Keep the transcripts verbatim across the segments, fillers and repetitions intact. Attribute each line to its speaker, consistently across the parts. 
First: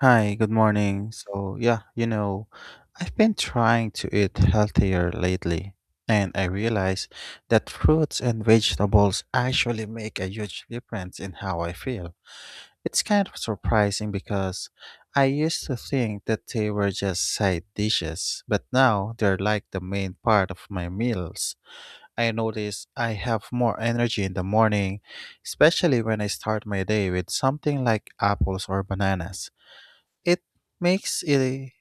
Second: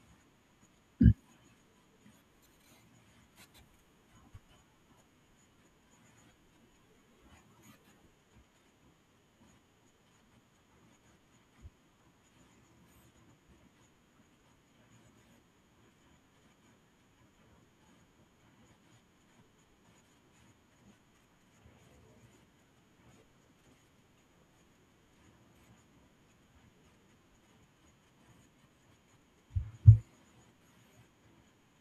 Speaker 1: Hi, good morning. So, yeah, you know, I've been trying to eat healthier lately, and I realize that fruits and vegetables actually make a huge difference in how I feel. It's kind of surprising because I used to think that they were just side dishes, but now they're like the main part of my meals. I notice I have more energy in the morning, especially when I start my day with something like apples or bananas. It makes it,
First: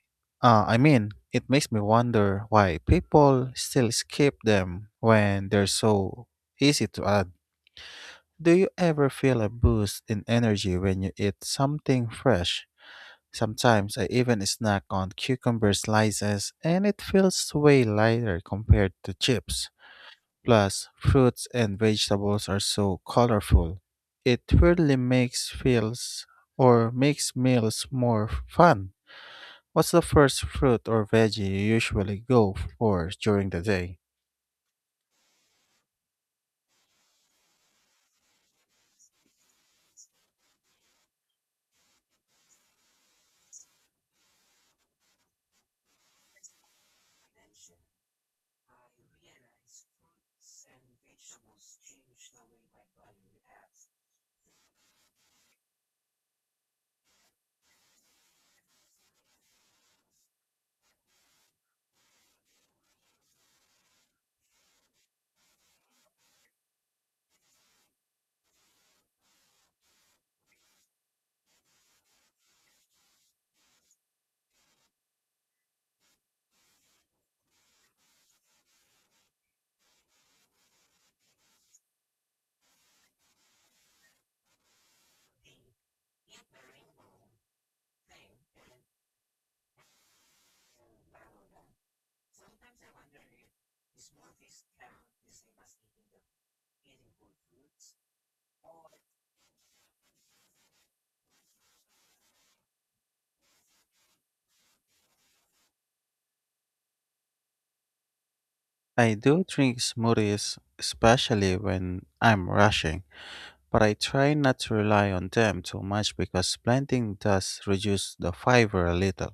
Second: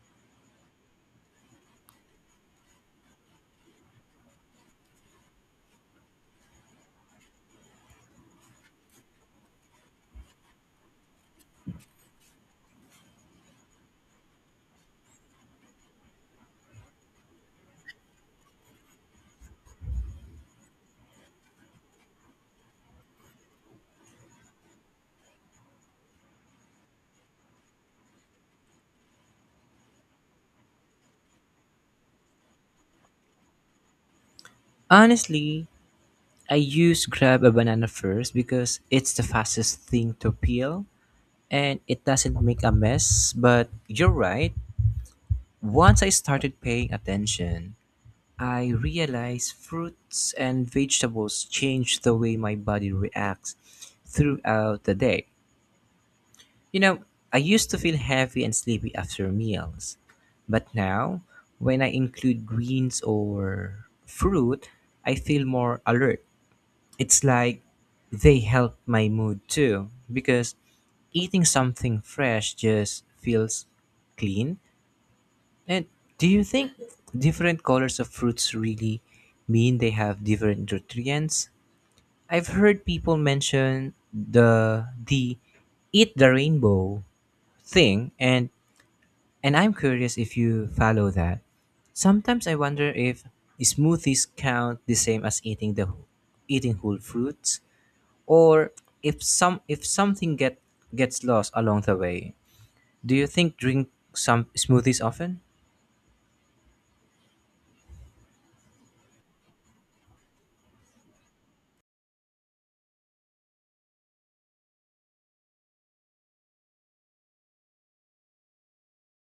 Speaker 1: uh, I mean, it makes me wonder why people still skip them when they're so easy to add. Do you ever feel a boost in energy when you eat something fresh? Sometimes I even snack on cucumber slices and it feels way lighter compared to chips. Plus, fruits and vegetables are so colorful. It really makes feels or makes meals more fun. What's the first fruit or veggie you usually go for during the day?
Speaker 2: Honestly, I use grab a banana first because it's the fastest thing to peel and it doesn't make a mess. But you're right, once I started paying attention, I realized fruits and vegetables change the way my body reacts throughout the day. You know, I used to feel heavy and sleepy after meals, but now when I include greens or fruit, I feel more alert. It's like they help my mood too because eating something fresh just feels clean. And do you think different colors of fruits really mean they have different nutrients? I've heard people mention the the eat the rainbow thing, and and I'm curious if you follow that. Sometimes I wonder if smoothies count the same as eating the eating whole fruits, or if some if something get gets lost along the way. Do you think drink some smoothies often?
Speaker 1: I do drink smoothies, especially when I'm rushing, but I try not to rely on them too much because blending does reduce the fiber a little.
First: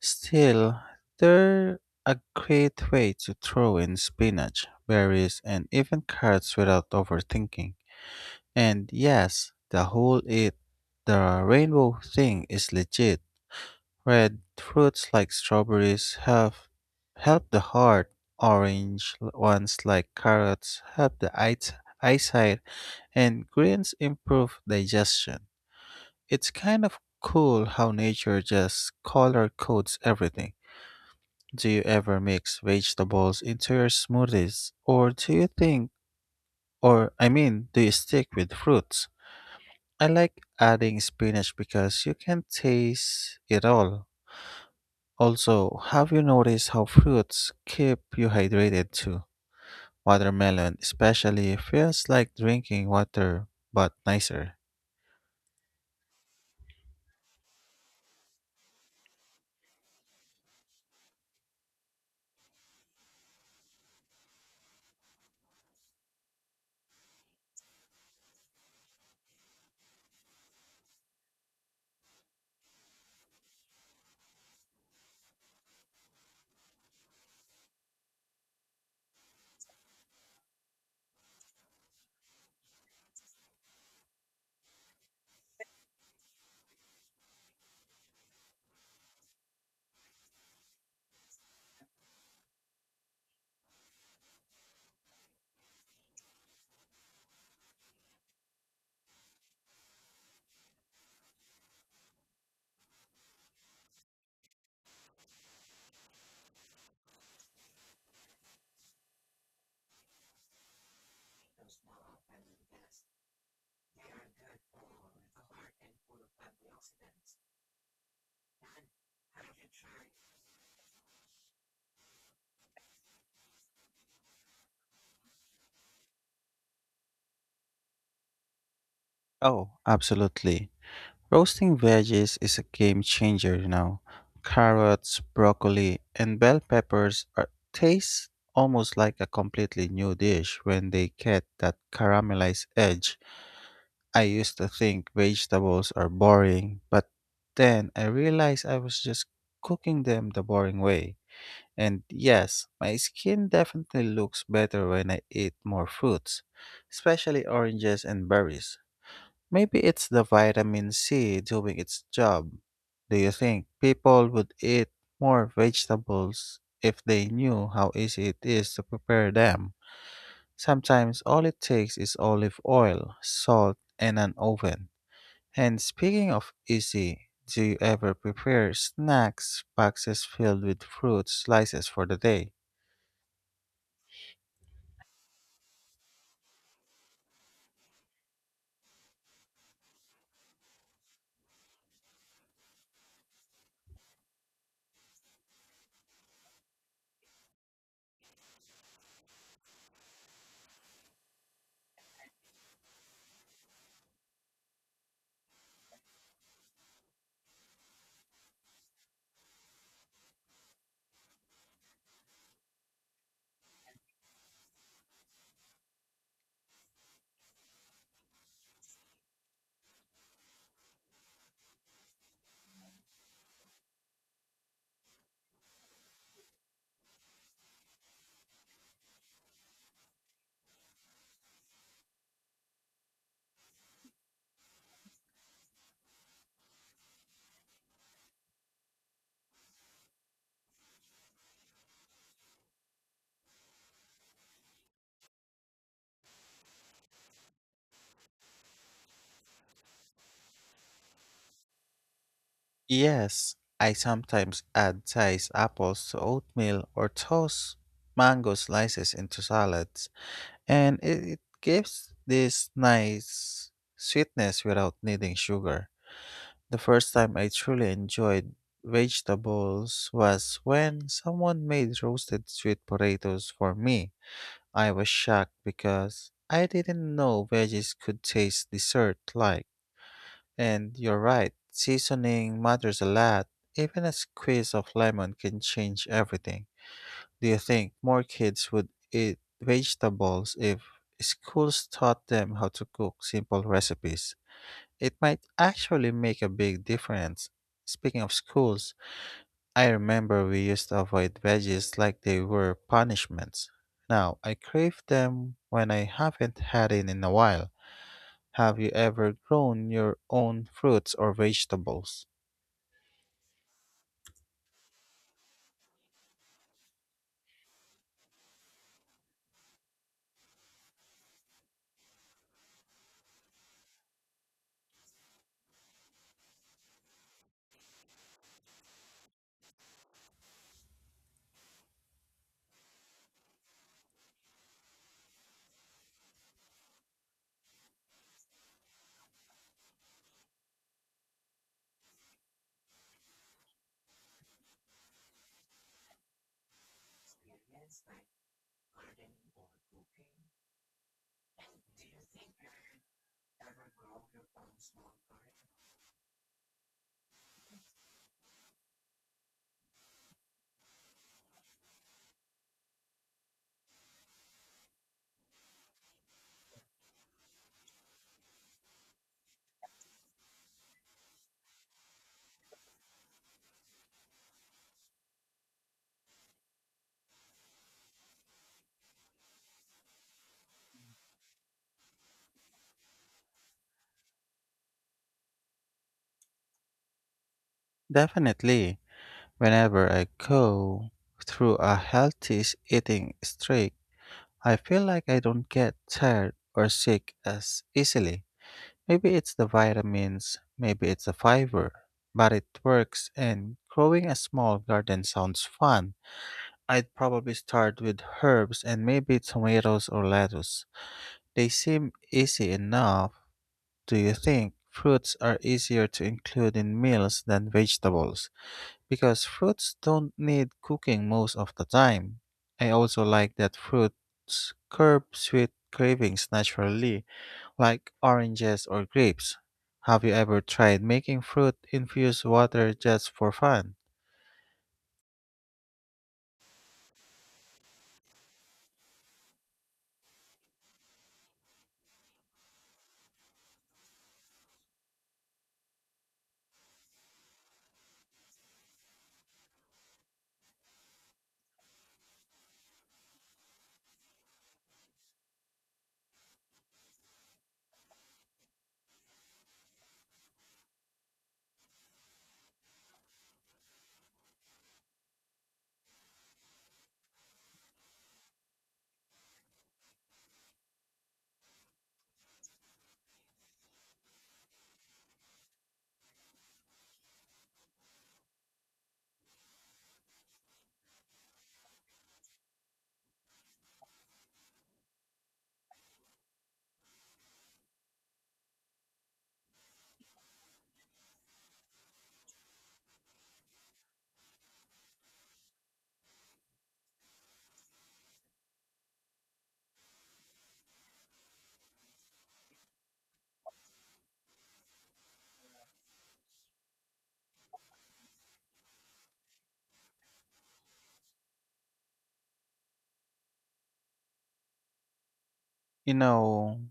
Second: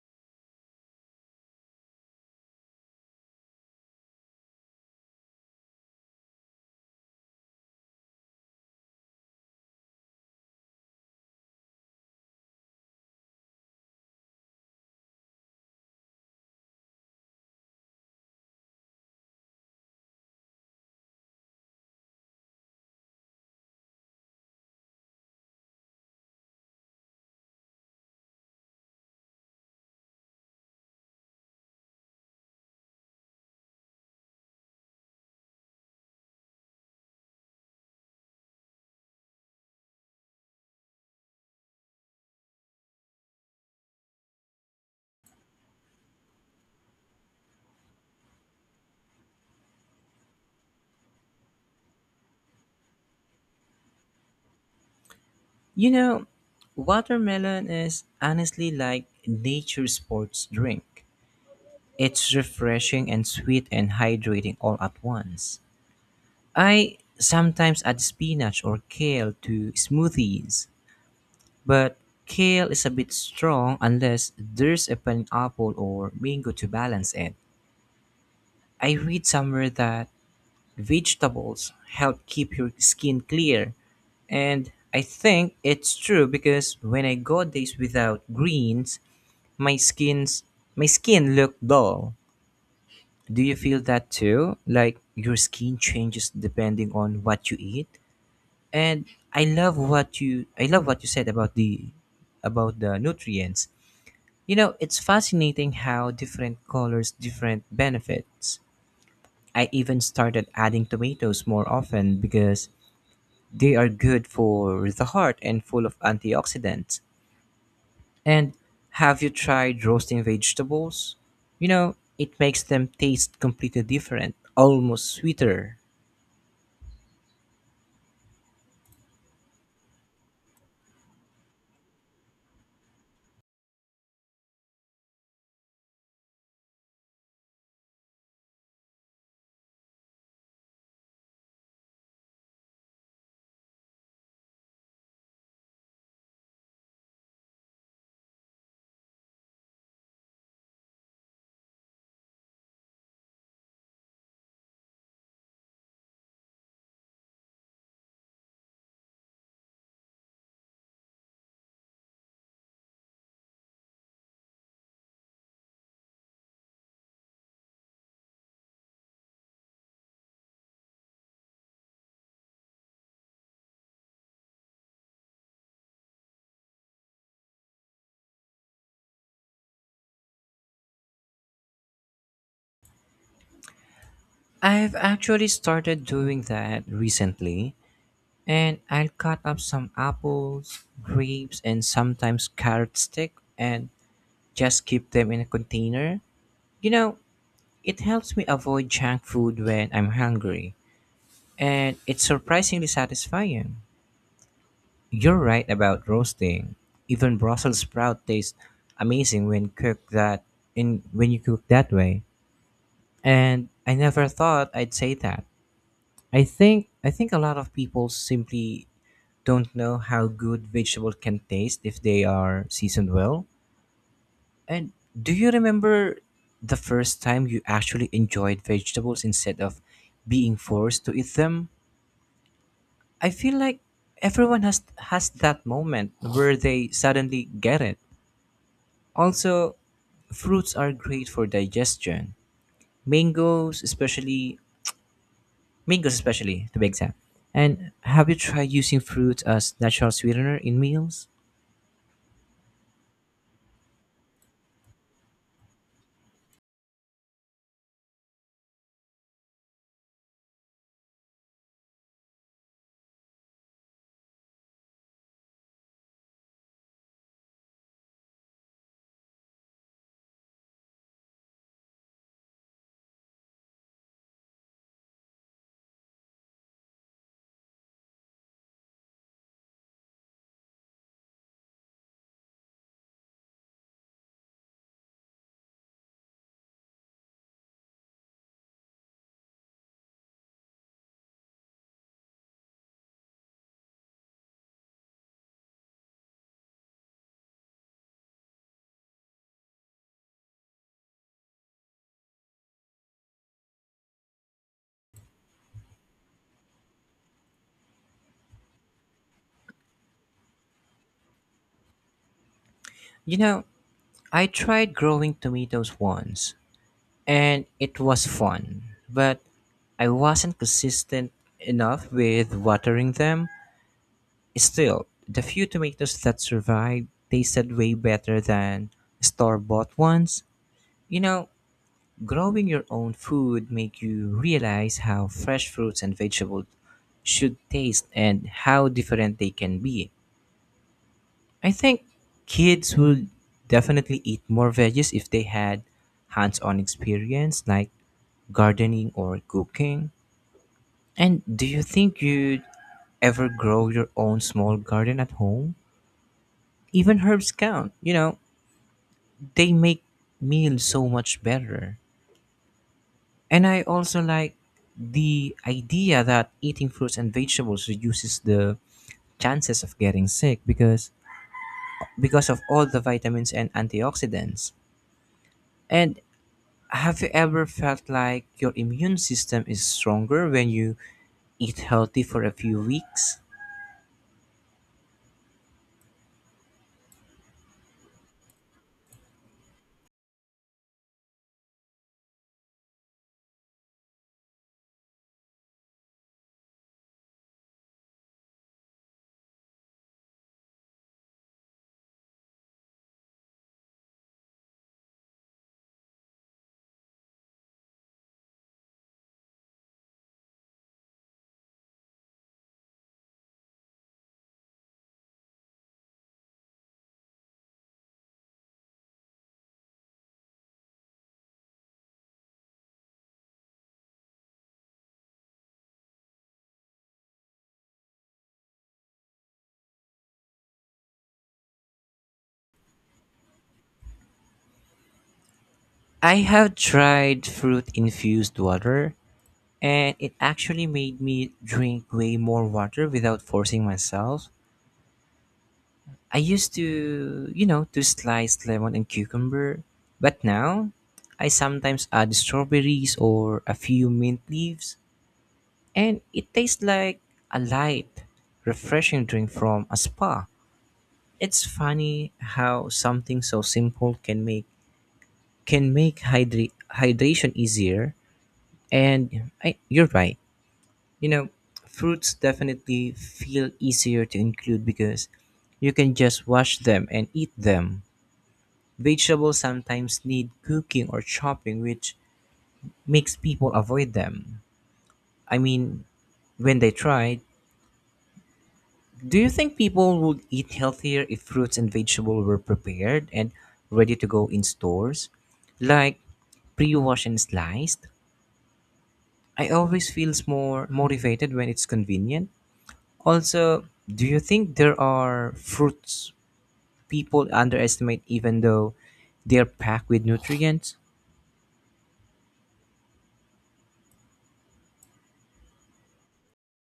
Speaker 1: Still, they're a great way to throw in spinach, berries, and even carrots without overthinking. And yes, the whole eat the rainbow thing is legit. Red fruits like strawberries have help the heart, orange l- ones like carrots help the eyes- eyesight, and greens improve digestion. It's kind of cool how nature just color codes everything. Do you ever mix vegetables into your smoothies, or do you think or I mean, do you stick with fruits? I like adding spinach because you can taste it all. Also, have you noticed how fruits keep you hydrated too? Watermelon, especially, feels like drinking water, but nicer.
Speaker 2: You know, watermelon is honestly like nature's sports drink. It's refreshing and sweet and hydrating all at once. I sometimes add spinach or kale to smoothies, but kale is a bit strong unless there's a pineapple or mango to balance it. I read somewhere that vegetables help keep your skin clear. And I think it's true because when I go days without greens, my skin's my skin look dull. Do you feel that too? Like your skin changes depending on what you eat? And I love what you I love what you said about the about the nutrients. You know, it's fascinating how different colors different benefits. I even started adding tomatoes more often because they are good for the heart and full of antioxidants. And have you tried roasting vegetables? You know, it makes them taste completely different, almost sweeter.
Speaker 1: Oh, absolutely. Roasting veggies is a game changer now. Carrots, broccoli, and bell peppers are, taste almost like a completely new dish when they get that caramelized edge. I used to think vegetables are boring, but then I realized I was just cooking them the boring way. And yes, my skin definitely looks better when I eat more fruits, especially oranges and berries. Maybe it's the vitamin C doing its job. Do you think people would eat more vegetables if they knew how easy it is to prepare them? Sometimes all it takes is olive oil, salt, and an oven. And speaking of easy, do you ever prepare snacks boxes filled with fruit slices for the day?
Speaker 2: I've actually started doing that recently, and I'll cut up some apples, grapes, and sometimes carrot stick and just keep them in a container. You know, it helps me avoid junk food when I'm hungry, and it's surprisingly satisfying. You're right about roasting. Even Brussels sprout tastes amazing when cooked that in when you cook that way. And I never thought I'd say that. I think I think a lot of people simply don't know how good vegetables can taste if they are seasoned well. And do you remember the first time you actually enjoyed vegetables instead of being forced to eat them? I feel like everyone has has that moment where they suddenly get it. Also, fruits are great for digestion. Mangoes, especially mangoes, especially to be exact. And have you tried using fruit as natural sweetener in meals?
Speaker 1: Yes, I sometimes add sliced apples to oatmeal or toast mango slices into salads, and it, it gives this nice sweetness without needing sugar. The first time I truly enjoyed vegetables was when someone made roasted sweet potatoes for me. I was shocked because I didn't know veggies could taste dessert like. And you're right, seasoning matters a lot. Even a squeeze of lemon can change everything. Do you think more kids would eat vegetables if schools taught them how to cook simple recipes? It might actually make a big difference. Speaking of schools, I remember we used to avoid veggies like they were punishments. Now, I crave them when I haven't had it in a while. Have you ever grown your own fruits or vegetables?
Speaker 2: You know, I tried growing tomatoes once, and it was fun, but I wasn't consistent enough with watering them. Still, the few tomatoes that survived tasted way better than store bought ones. You know, growing your own food make you realize how fresh fruits and vegetables should taste and how different they can be. I think kids would definitely eat more veggies if they had hands-on experience like gardening or cooking. And do you think you'd ever grow your own small garden at home? Even herbs count. You know, they make meals so much better. And I also like the idea that eating fruits and vegetables reduces the chances of getting sick because because of all the vitamins and antioxidants. And have you ever felt like your immune system is stronger when you eat healthy for a few weeks?
Speaker 1: Definitely, whenever I go through a healthy s- eating streak, I feel like I don't get tired or sick as easily. Maybe it's the vitamins, maybe it's the fiber, but it works, and growing a small garden sounds fun. I'd probably start with herbs and maybe tomatoes or lettuce. They seem easy enough. Do you think fruits are easier to include in meals than vegetables? Because fruits don't need cooking most of the time. I also like that fruits curb sweet cravings naturally, like oranges or grapes. Have you ever tried making fruit infused water just for fun?
Speaker 2: I have tried fruit infused water and it actually made me drink way more water without forcing myself. I used to, you know, to slice lemon and cucumber, but now I sometimes add strawberries or a few mint leaves, and it tastes like a light, refreshing drink from a spa. It's funny how something so simple can make can make hydra- hydration easier. And I, you're right. You know, fruits definitely feel easier to include because you can just wash them and eat them. Vegetables sometimes need cooking or chopping, which makes people avoid them. I mean, when they try, do you think people would eat healthier if fruits and vegetables were prepared and ready to go in stores? Like pre-washed and sliced? I always feels more motivated when it's convenient. Also, do you think there are fruits people underestimate even though they're packed with nutrients?
Speaker 1: You know,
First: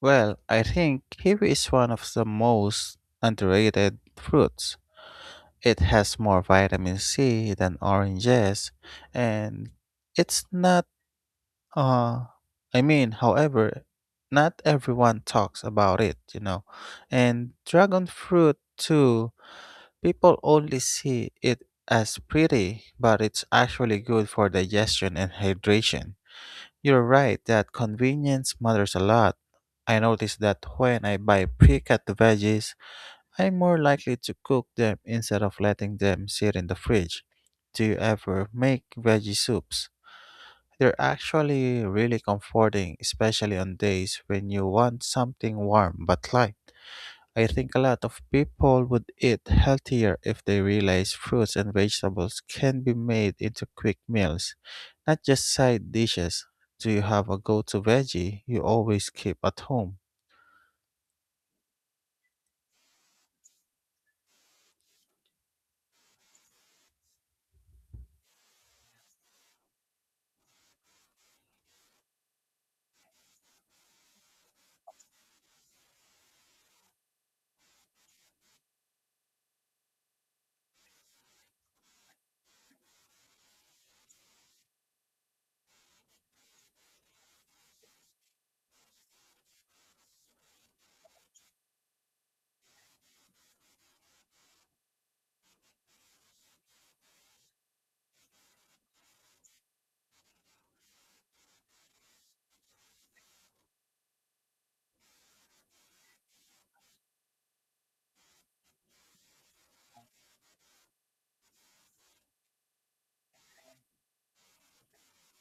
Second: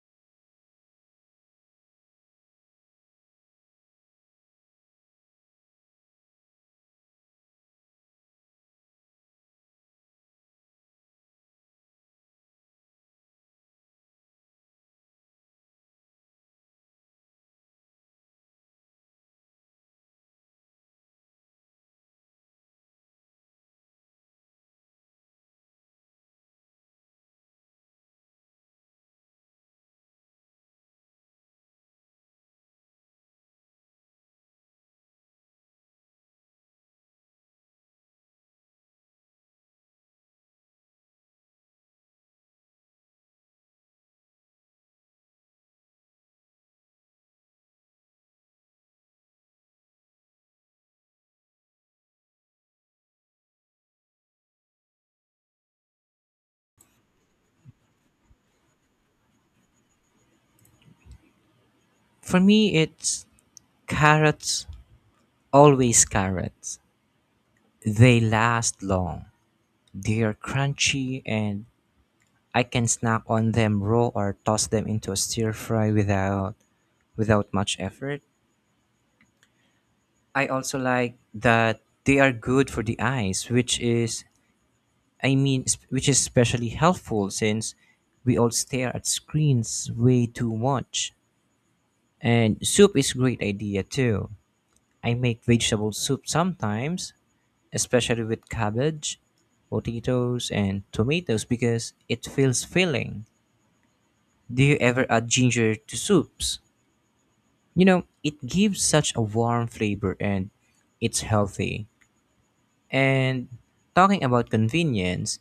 Speaker 1: well, I think kiwi is one of the most underrated fruits. It has more vitamin C than oranges, and it's not Uh, I mean, however, not everyone talks about it, you know. And dragon fruit, too, people only see it as pretty, but it's actually good for digestion and hydration. You're right that convenience matters a lot. I notice that when I buy pre-cut veggies, I'm more likely to cook them instead of letting them sit in the fridge. Do you ever make veggie soups? They're actually really comforting, especially on days when you want something warm but light. I think a lot of people would eat healthier if they realize fruits and vegetables can be made into quick meals, not just side dishes. Do you have a go to veggie you always keep at home?
Speaker 2: For me, it's carrots. Always carrots. They last long. They're crunchy and I can snack on them raw or toss them into a stir fry without without much effort. I also like that they are good for the eyes, which is I mean sp- which is especially helpful since we all stare at screens way too much. And soup is a great idea too. I make vegetable soup sometimes, especially with cabbage, potatoes, and tomatoes because it feels filling. Do you ever add ginger to soups? You know, it gives such a warm flavor and it's healthy. And talking about convenience,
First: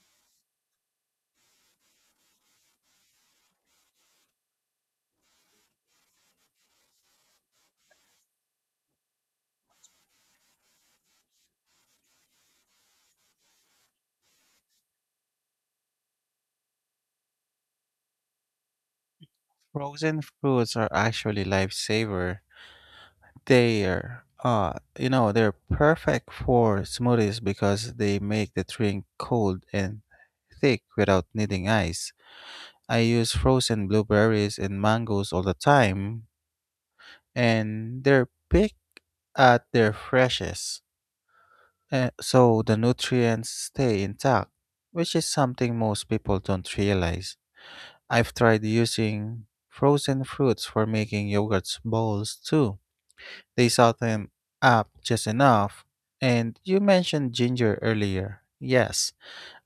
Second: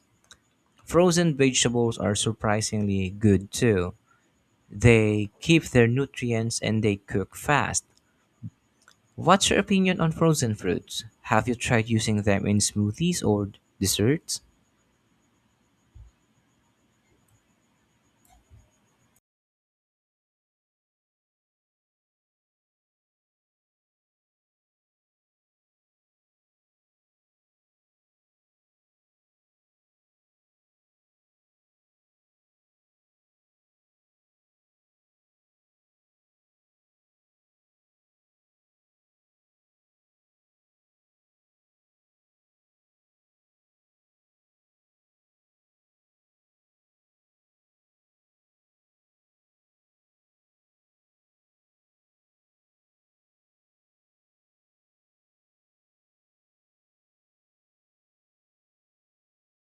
Speaker 2: frozen vegetables are surprisingly good too. They keep their nutrients and they cook fast. What's your opinion on frozen fruits? Have you tried using them in smoothies or desserts?
Speaker 1: Frozen fruits are actually lifesaver. They're, uh, you know, they're perfect for smoothies because they make the drink cold and thick without needing ice. I use frozen blueberries and mangoes all the time, and they're picked at their freshest, uh, so the nutrients stay intact, which is something most people don't realize. I've tried using frozen fruits for making yogurt bowls too. They saw them up just enough. And you mentioned ginger earlier. Yes,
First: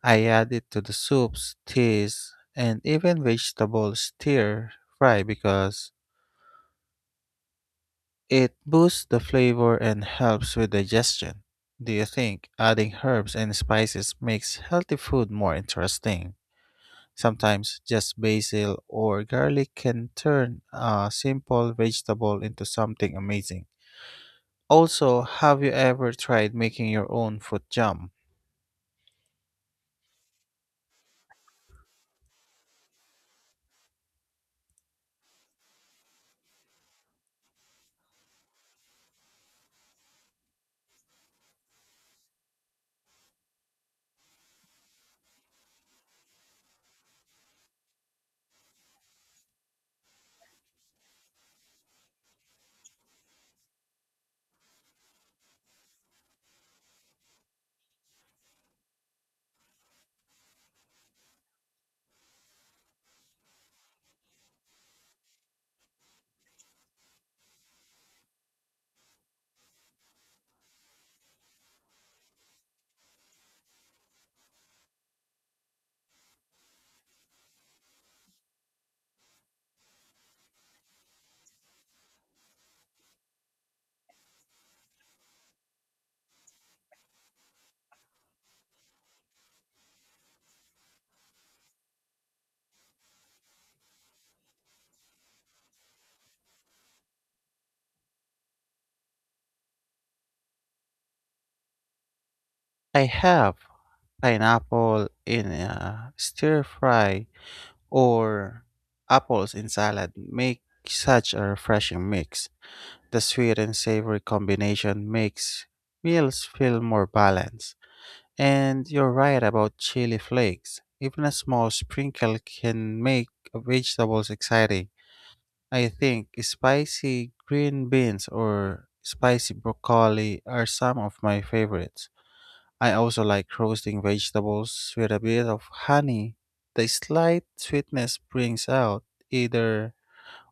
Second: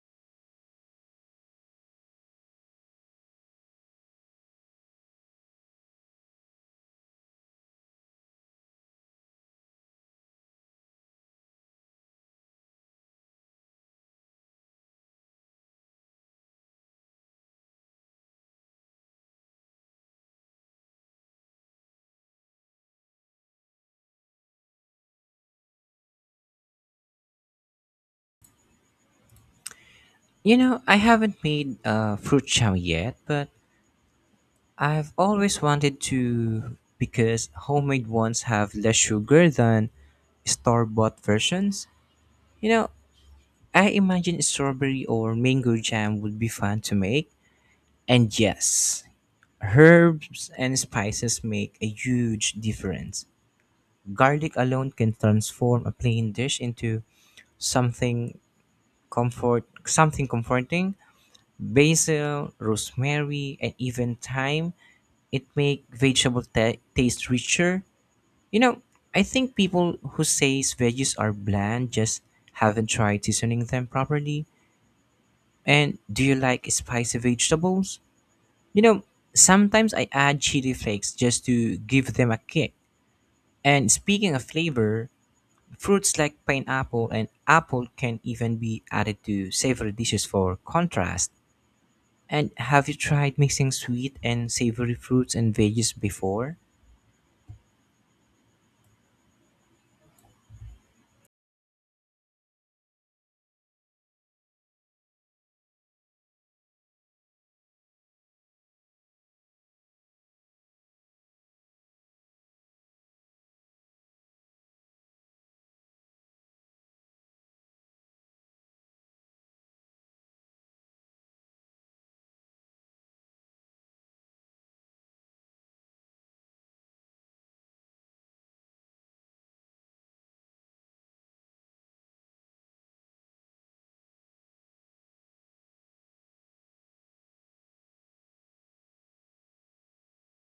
Speaker 1: I add it to the soups, teas, and even vegetable stir fry because it boosts the flavor and helps with digestion. Do you think adding herbs and spices makes healthy food more interesting? Sometimes just basil or garlic can turn a simple vegetable into something amazing. Also, have you ever tried making your own fruit jam?
Speaker 2: You know, I haven't made uh, fruit chow yet, but I've always wanted to because homemade ones have less sugar than store bought versions. You know, I imagine strawberry or mango jam would be fun to make. And yes, herbs and spices make a huge difference. Garlic alone can transform a plain dish into something comfort something comforting. Basil, rosemary, and even thyme it make vegetable ta taste richer. You know, I think people who says veggies are bland just haven't tried seasoning them properly. And do you like spicy vegetables? You know, sometimes I add chili flakes just to give them a kick. And speaking of flavor, fruits like pineapple and apple can even be added to savory dishes for contrast. And have you tried mixing sweet and savory fruits and veggies before?
Speaker 1: I have pineapple in a stir fry or apples in salad make such a refreshing mix. The sweet and savory combination makes meals feel more balanced. And you're right about chili flakes. Even a small sprinkle can make vegetables exciting. I think spicy green beans or spicy broccoli are some of my favorites. I also like roasting vegetables with a bit of honey. The slight sweetness brings out either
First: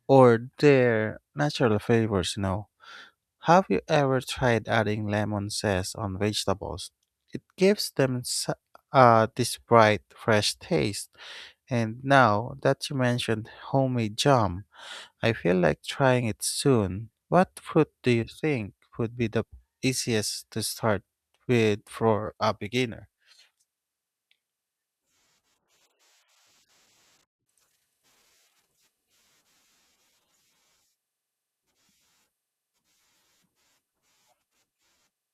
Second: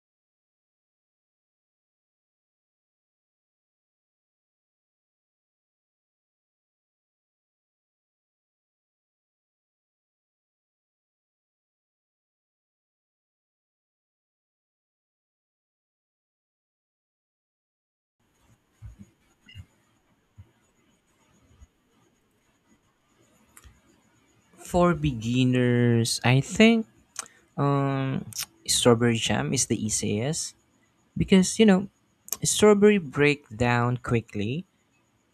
Speaker 1: or their natural flavors, you know. Have you ever tried adding lemon zest on vegetables? It gives them s- uh, this bright, fresh taste. And now that you mentioned homemade jam, I feel like trying it soon. What fruit do you think would be the easiest to start with for a beginner?
Speaker 2: For beginners, I think um, strawberry jam is the easiest because you know strawberry break down quickly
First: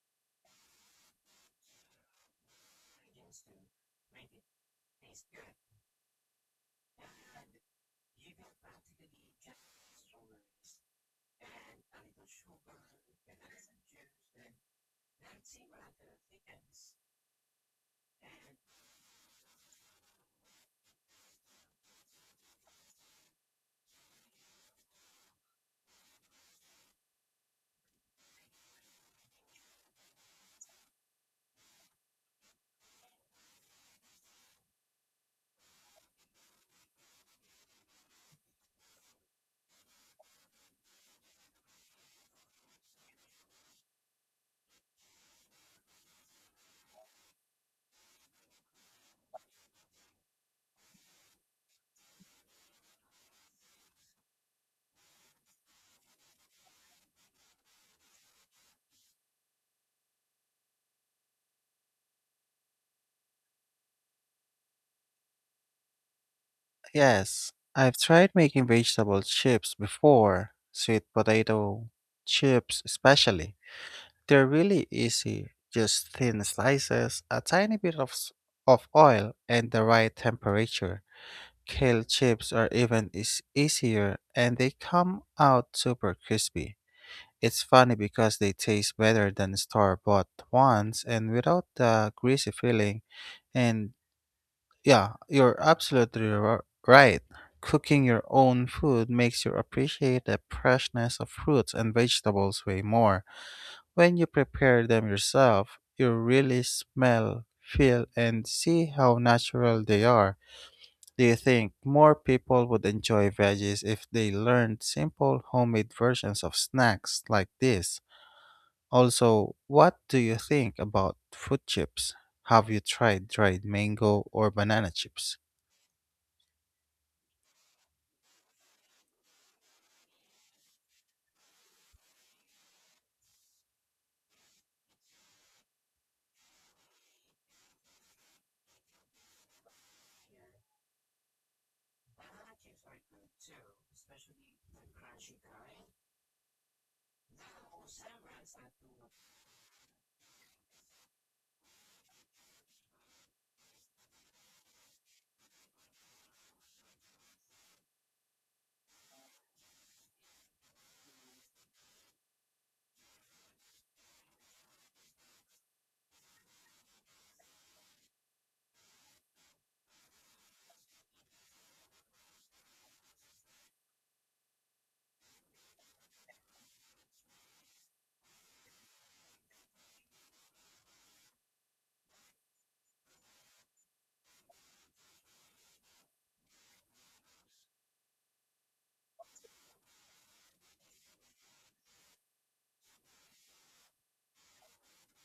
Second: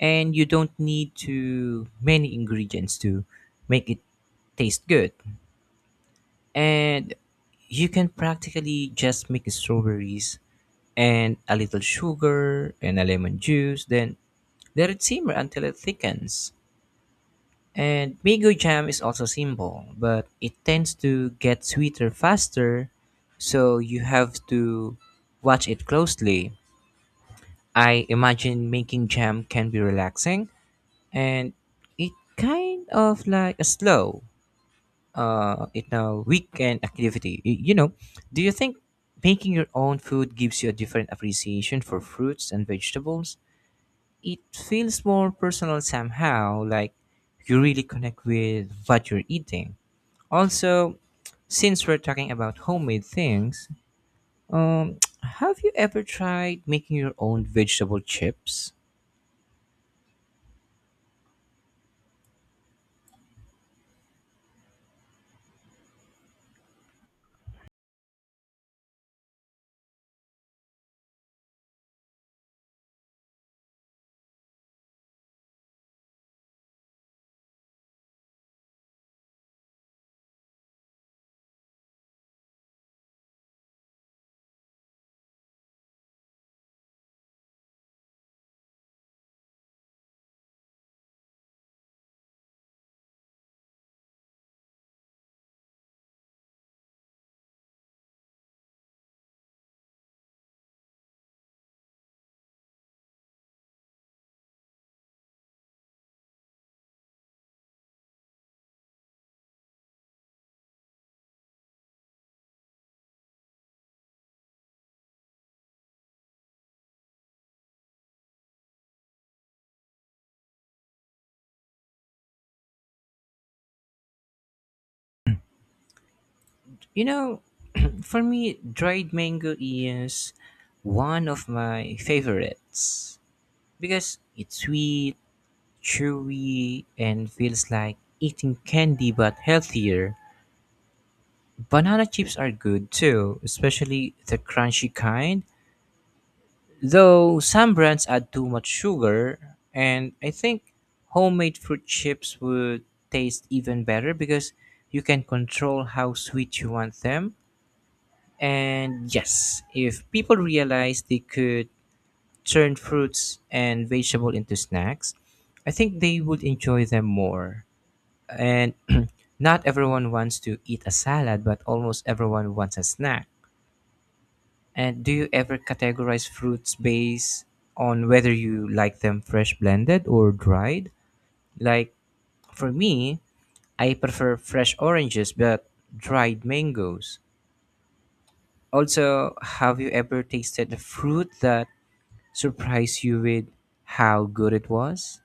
Speaker 2: and you don't need to many ingredients to make it taste good. And you can practically just make strawberries and a little sugar and a lemon juice, then let it simmer until it thickens. And mango jam is also simple, but it tends to get sweeter faster, so you have to watch it closely. I imagine making jam can be relaxing and it kind of like a slow uh you know weekend activity. Y- You know, do you think making your own food gives you a different appreciation for fruits and vegetables? It feels more personal somehow, like you really connect with what you're eating. Also, since we're talking about homemade things, um, have you ever tried making your own vegetable chips?
Speaker 1: Yes, I've tried making vegetable chips before, sweet potato chips especially. They're really easy, just thin slices, a tiny bit of, s- of oil, and the right temperature. Kale chips are even is easier and they come out super crispy. It's funny because they taste better than store-bought ones and without the greasy feeling. And yeah, you're absolutely ri- right. Cooking your own food makes you appreciate the freshness of fruits and vegetables way more. When you prepare them yourself, you really smell, feel, and see how natural they are. Do you think more people would enjoy veggies if they learned simple homemade versions of snacks like this? Also, what do you think about fruit chips? Have you tried dried mango or banana chips?
Speaker 2: You know, for me, dried mango is one of my favorites because it's sweet, chewy, and feels like eating candy but healthier. Banana chips are good too, especially the crunchy kind. Though some brands add too much sugar, and I think homemade fruit chips would taste even better because you can control how sweet you want them. And yes, if people realize they could turn fruits and vegetable into snacks, I think they would enjoy them more. And not everyone wants to eat a salad, but almost everyone wants a snack. And do you ever categorize fruits based on whether you like them fresh blended or dried? Like for me, I prefer fresh oranges but dried mangoes. Also, have you ever tasted a fruit that surprised you with how good it was?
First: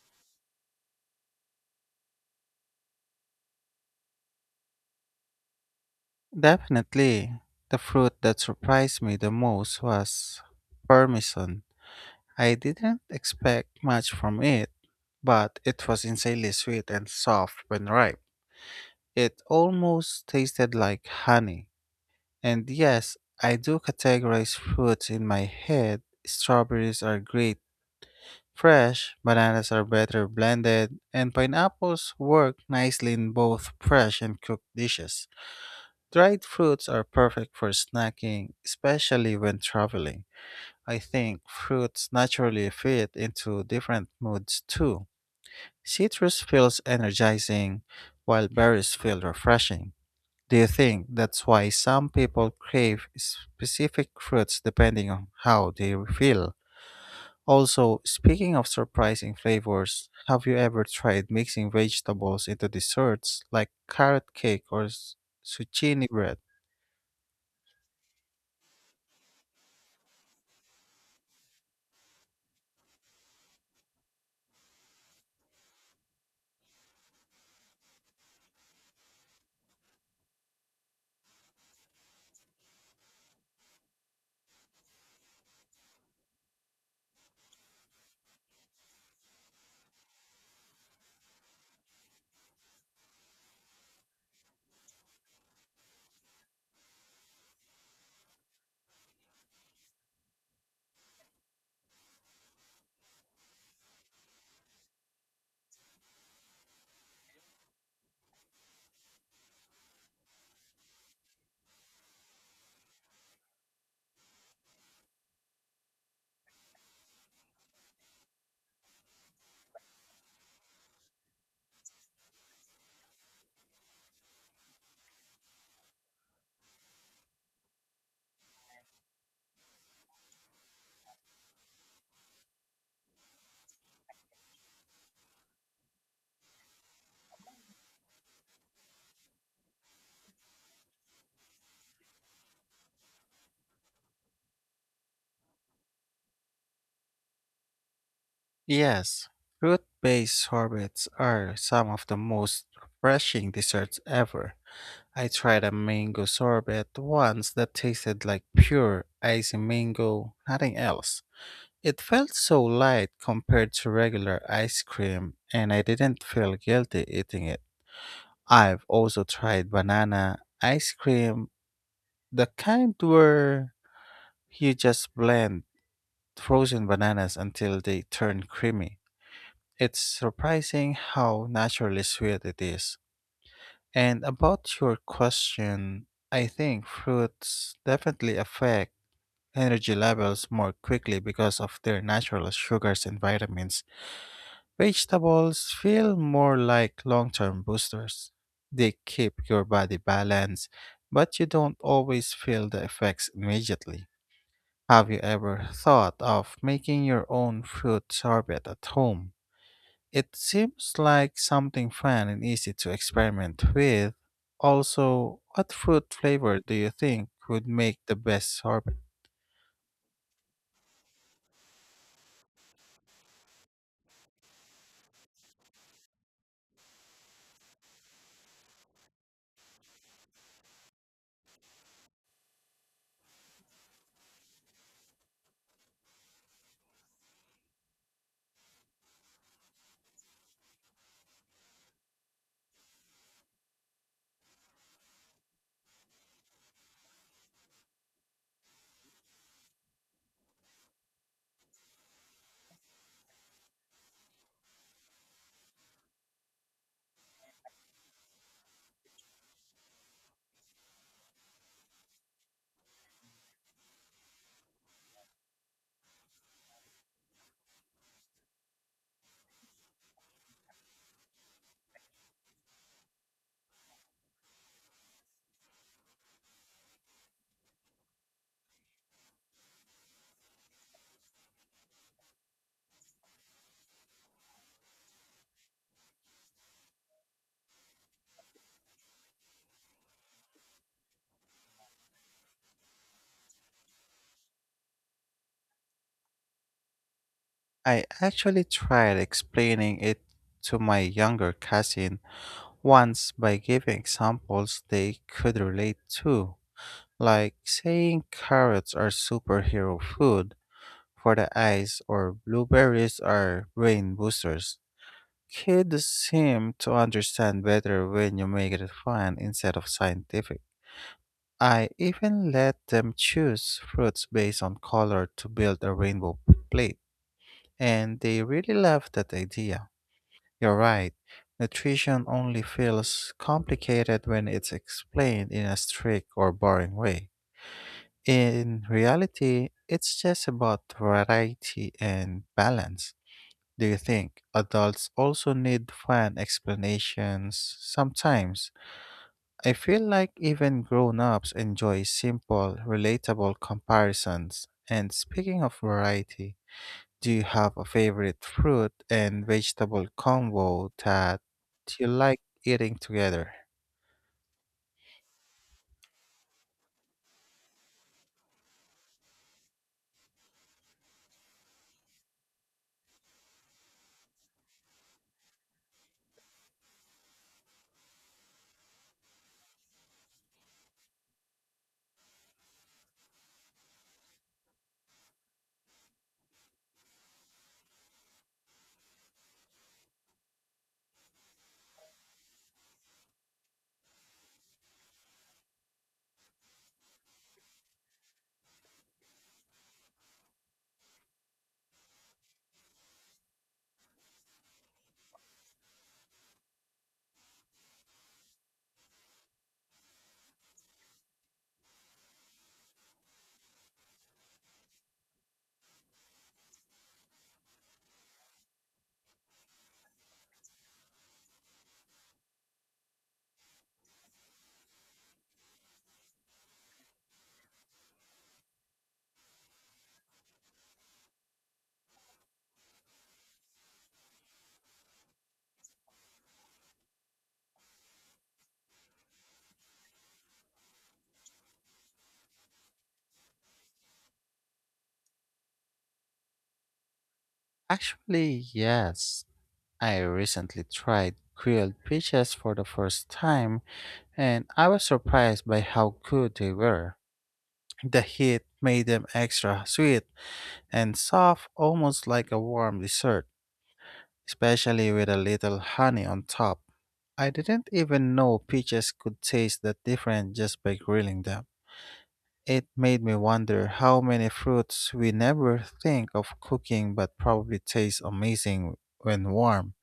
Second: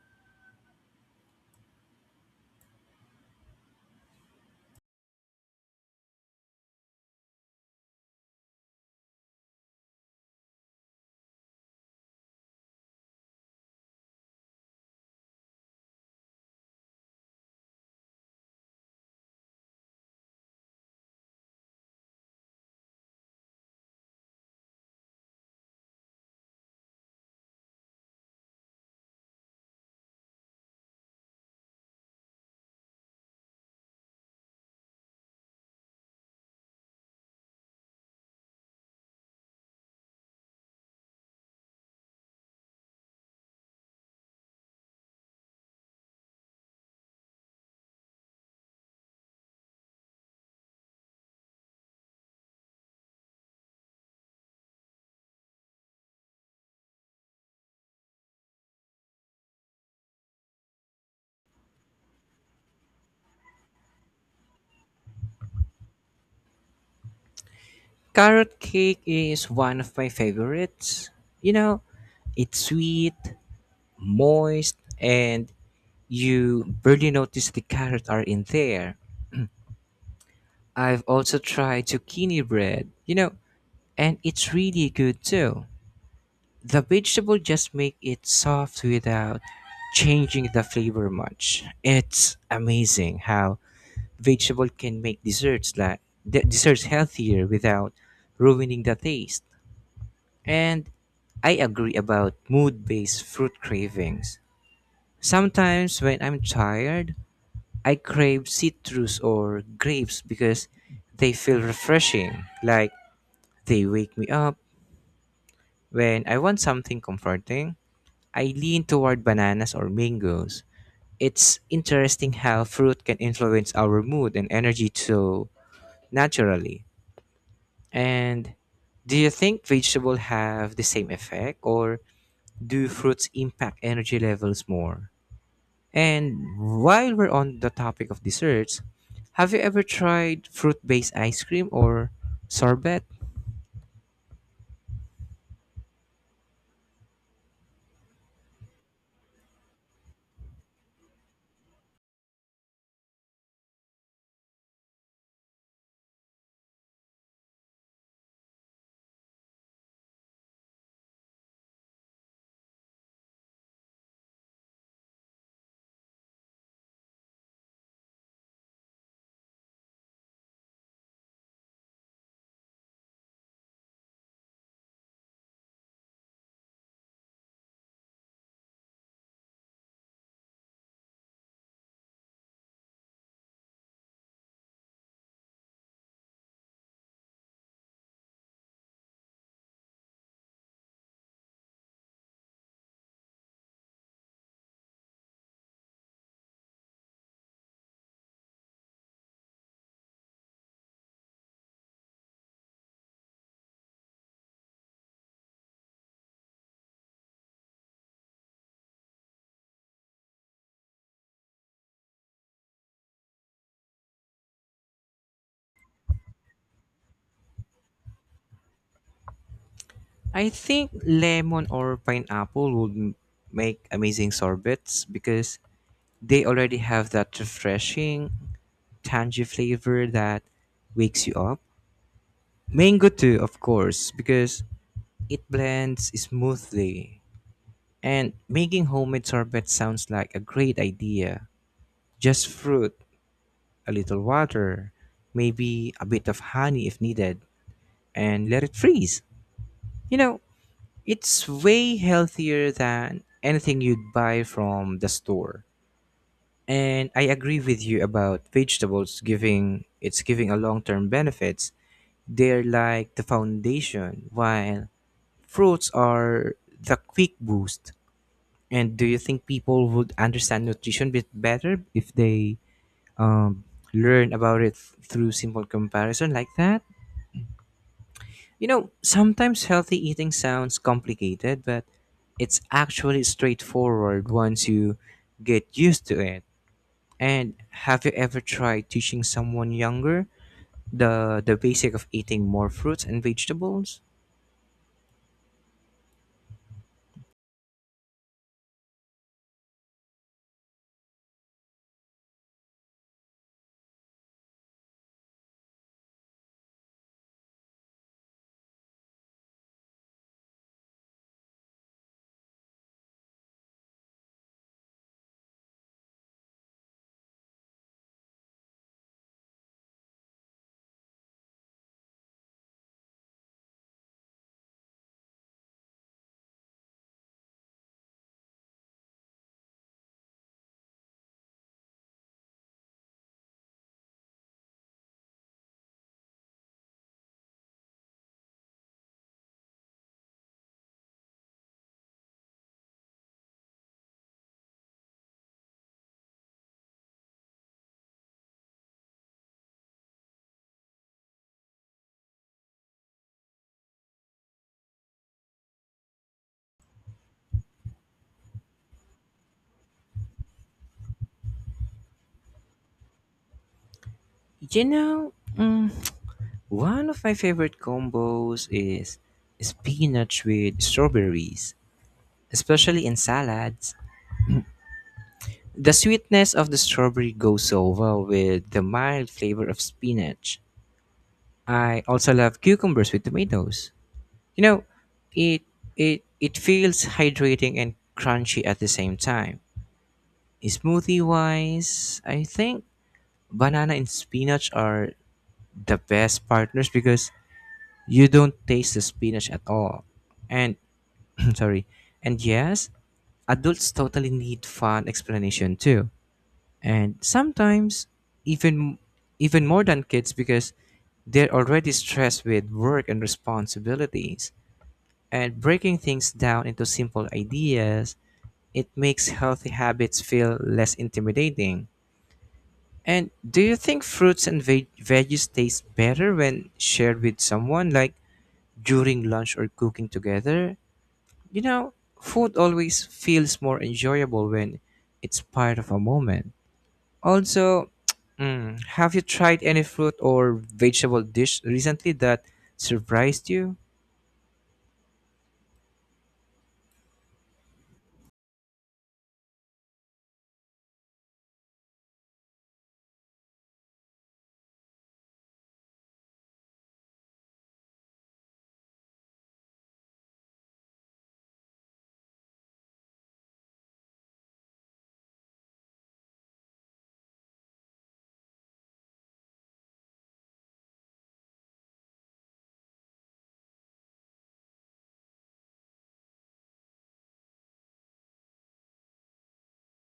Speaker 1: Definitely. The fruit that surprised me the most was parmesan. I didn't expect much from it, but it was insanely sweet and soft when ripe. It almost tasted like honey. And yes, I do categorize fruits in my head. Strawberries are great. Fresh bananas are better blended, and pineapples work nicely in both fresh and cooked dishes. Dried fruits are perfect for snacking, especially when traveling. I think fruits naturally fit into different moods too. Citrus feels energizing, while berries feel refreshing. Do you think that's why some people crave specific fruits depending on how they feel? Also, speaking of surprising flavors, have you ever tried mixing vegetables into desserts like carrot cake or s- zucchini bread?
Speaker 2: Carrot cake is one of my favorites. You know, it's sweet, moist, and you barely notice the carrot are in there. I've also tried zucchini bread, you know, and it's really good too. The vegetable just make it soft without changing the flavor much. It's amazing how vegetable can make desserts like de- desserts healthier without ruining the taste. And I agree about mood-based fruit cravings. Sometimes when I'm tired, I crave citrus or grapes because they feel refreshing, like they wake me up. When I want something comforting, I lean toward bananas or mangoes. It's interesting how fruit can influence our mood and energy so naturally. And do you think vegetables have the same effect or do fruits impact energy levels more? And while we're on the topic of desserts, have you ever tried fruit-based ice cream or sorbet?
Speaker 1: Yes, fruit based sorbets are some of the most refreshing desserts ever. I tried a mango sorbet once that tasted like pure icy mango, nothing else. It felt so light compared to regular ice cream, and I didn't feel guilty eating it. I've also tried banana ice cream, the kind where you just blend frozen bananas until they turn creamy. It's surprising how naturally sweet it is. And about your question, I think fruits definitely affect energy levels more quickly because of their natural sugars and vitamins. Vegetables feel more like long term boosters. They keep your body balanced, but you don't always feel the effects immediately. Have you ever thought of making your own fruit sorbet at home? It seems like something fun and easy to experiment with. Also, what fruit flavor do you think would make the best sorbet?
Speaker 2: I think lemon or pineapple would m- make amazing sorbets because they already have that refreshing, tangy flavor that wakes you up. Mango too, of course, because it blends smoothly. And making homemade sorbet sounds like a great idea. Just fruit, a little water, maybe a bit of honey if needed, and let it freeze. You know, it's way healthier than anything you'd buy from the store. And I agree with you about vegetables giving it's giving a long-term benefits. They're like the foundation while fruits are the quick boost. And do you think people would understand nutrition bit better if they um, learn about it through simple comparison like that? You know, sometimes healthy eating sounds complicated, but it's actually straightforward once you get used to it. And have you ever tried teaching someone younger the the basic of eating more fruits and vegetables?
Speaker 1: I actually tried explaining it to my younger cousin once, by giving examples they could relate to, like saying carrots are superhero food for the eyes or blueberries are brain boosters. Kids seem to understand better when you make it fun instead of scientific. I even let them choose fruits based on color to build a rainbow plate, and they really love that idea. You're right. Nutrition only feels complicated when it's explained in a strict or boring way. In reality, it's just about variety and balance. Do you think adults also need fun explanations sometimes? I feel like even grown ups enjoy simple, relatable comparisons. And speaking of variety, do you have a favorite fruit and vegetable combo that you like eating together?
Speaker 2: You know, mm, one of my favorite combos is spinach with strawberries, especially in salads. The sweetness of the strawberry goes so well with the mild flavor of spinach. I also love cucumbers with tomatoes. You know, it it it feels hydrating and crunchy at the same time. Smoothie wise, I think banana and spinach are the best partners because you don't taste the spinach at all. And sorry. And yes, adults totally need fun explanation too. And sometimes even even more than kids because they're already stressed with work and responsibilities. And breaking things down into simple ideas, it makes healthy habits feel less intimidating. And do you think fruits and veg- veggies taste better when shared with someone, like during lunch or cooking together? You know, food always feels more enjoyable when it's part of a moment. Also, mm, have you tried any fruit or vegetable dish recently that surprised you?
Speaker 1: Actually, yes. I recently tried grilled peaches for the first time and I was surprised by how good they were. The heat made them extra sweet and soft, almost like a warm dessert, especially with a little honey on top. I didn't even know peaches could taste that different just by grilling them. It made me wonder how many fruits we never think of cooking but probably taste amazing when warm.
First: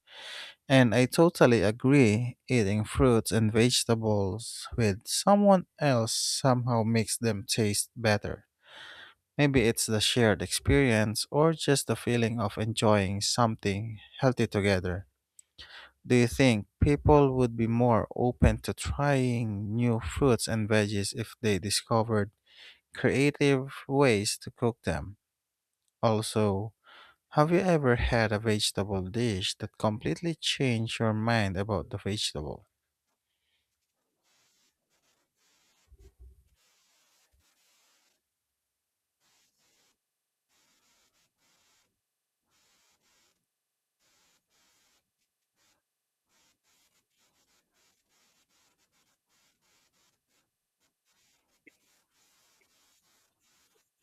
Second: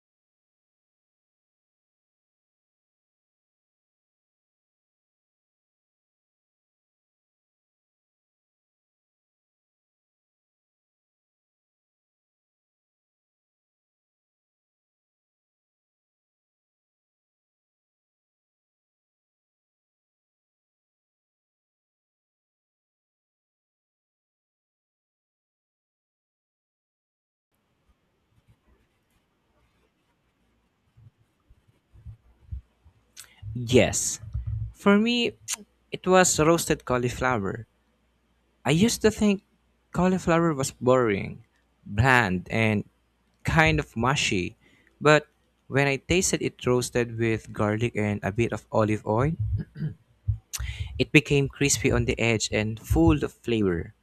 Speaker 1: And I totally agree, eating fruits and vegetables with someone else somehow makes them taste better. Maybe it's the shared experience or just the feeling of enjoying something healthy together. Do you think people would be more open to trying new fruits and veggies if they discovered creative ways to cook them? Also, have you ever had a vegetable dish that completely changed your mind about the vegetable?
Speaker 2: Yes. For me, it was roasted cauliflower. I used to think cauliflower was boring, bland, and kind of mushy. But when I tasted it roasted with garlic and a bit of olive oil, it became crispy on the edge and full of flavor.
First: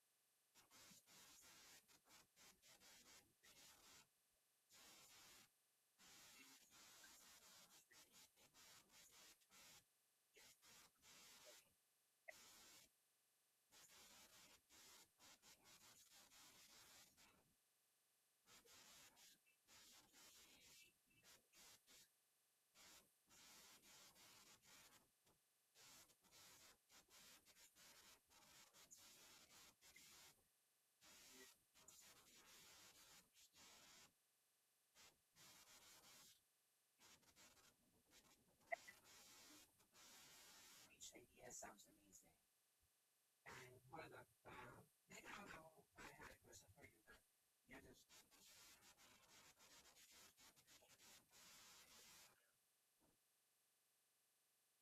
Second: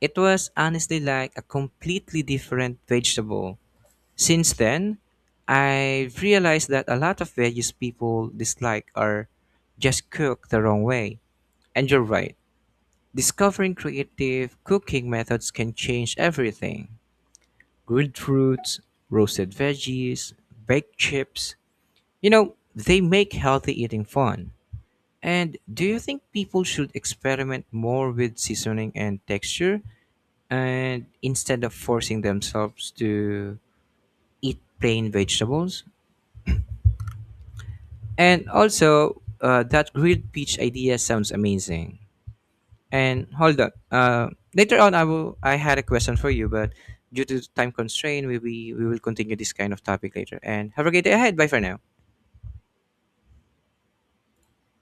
Speaker 2: It was honestly like a completely different vegetable. Since then, I've realized that a lot of veggies people dislike are just cooked the wrong way. And you're right, discovering creative cooking methods can change everything. Grilled fruits, roasted veggies, baked chips. You know, they make healthy eating fun. And do you think people should experiment more with seasoning and texture and instead of forcing themselves to eat plain vegetables? And also, uh, that grilled peach idea sounds amazing. And hold on. Uh, later on, I will. I had a question for you, but due to time constraint, we we, we will continue this kind of topic later. And have a great day ahead. Bye for now.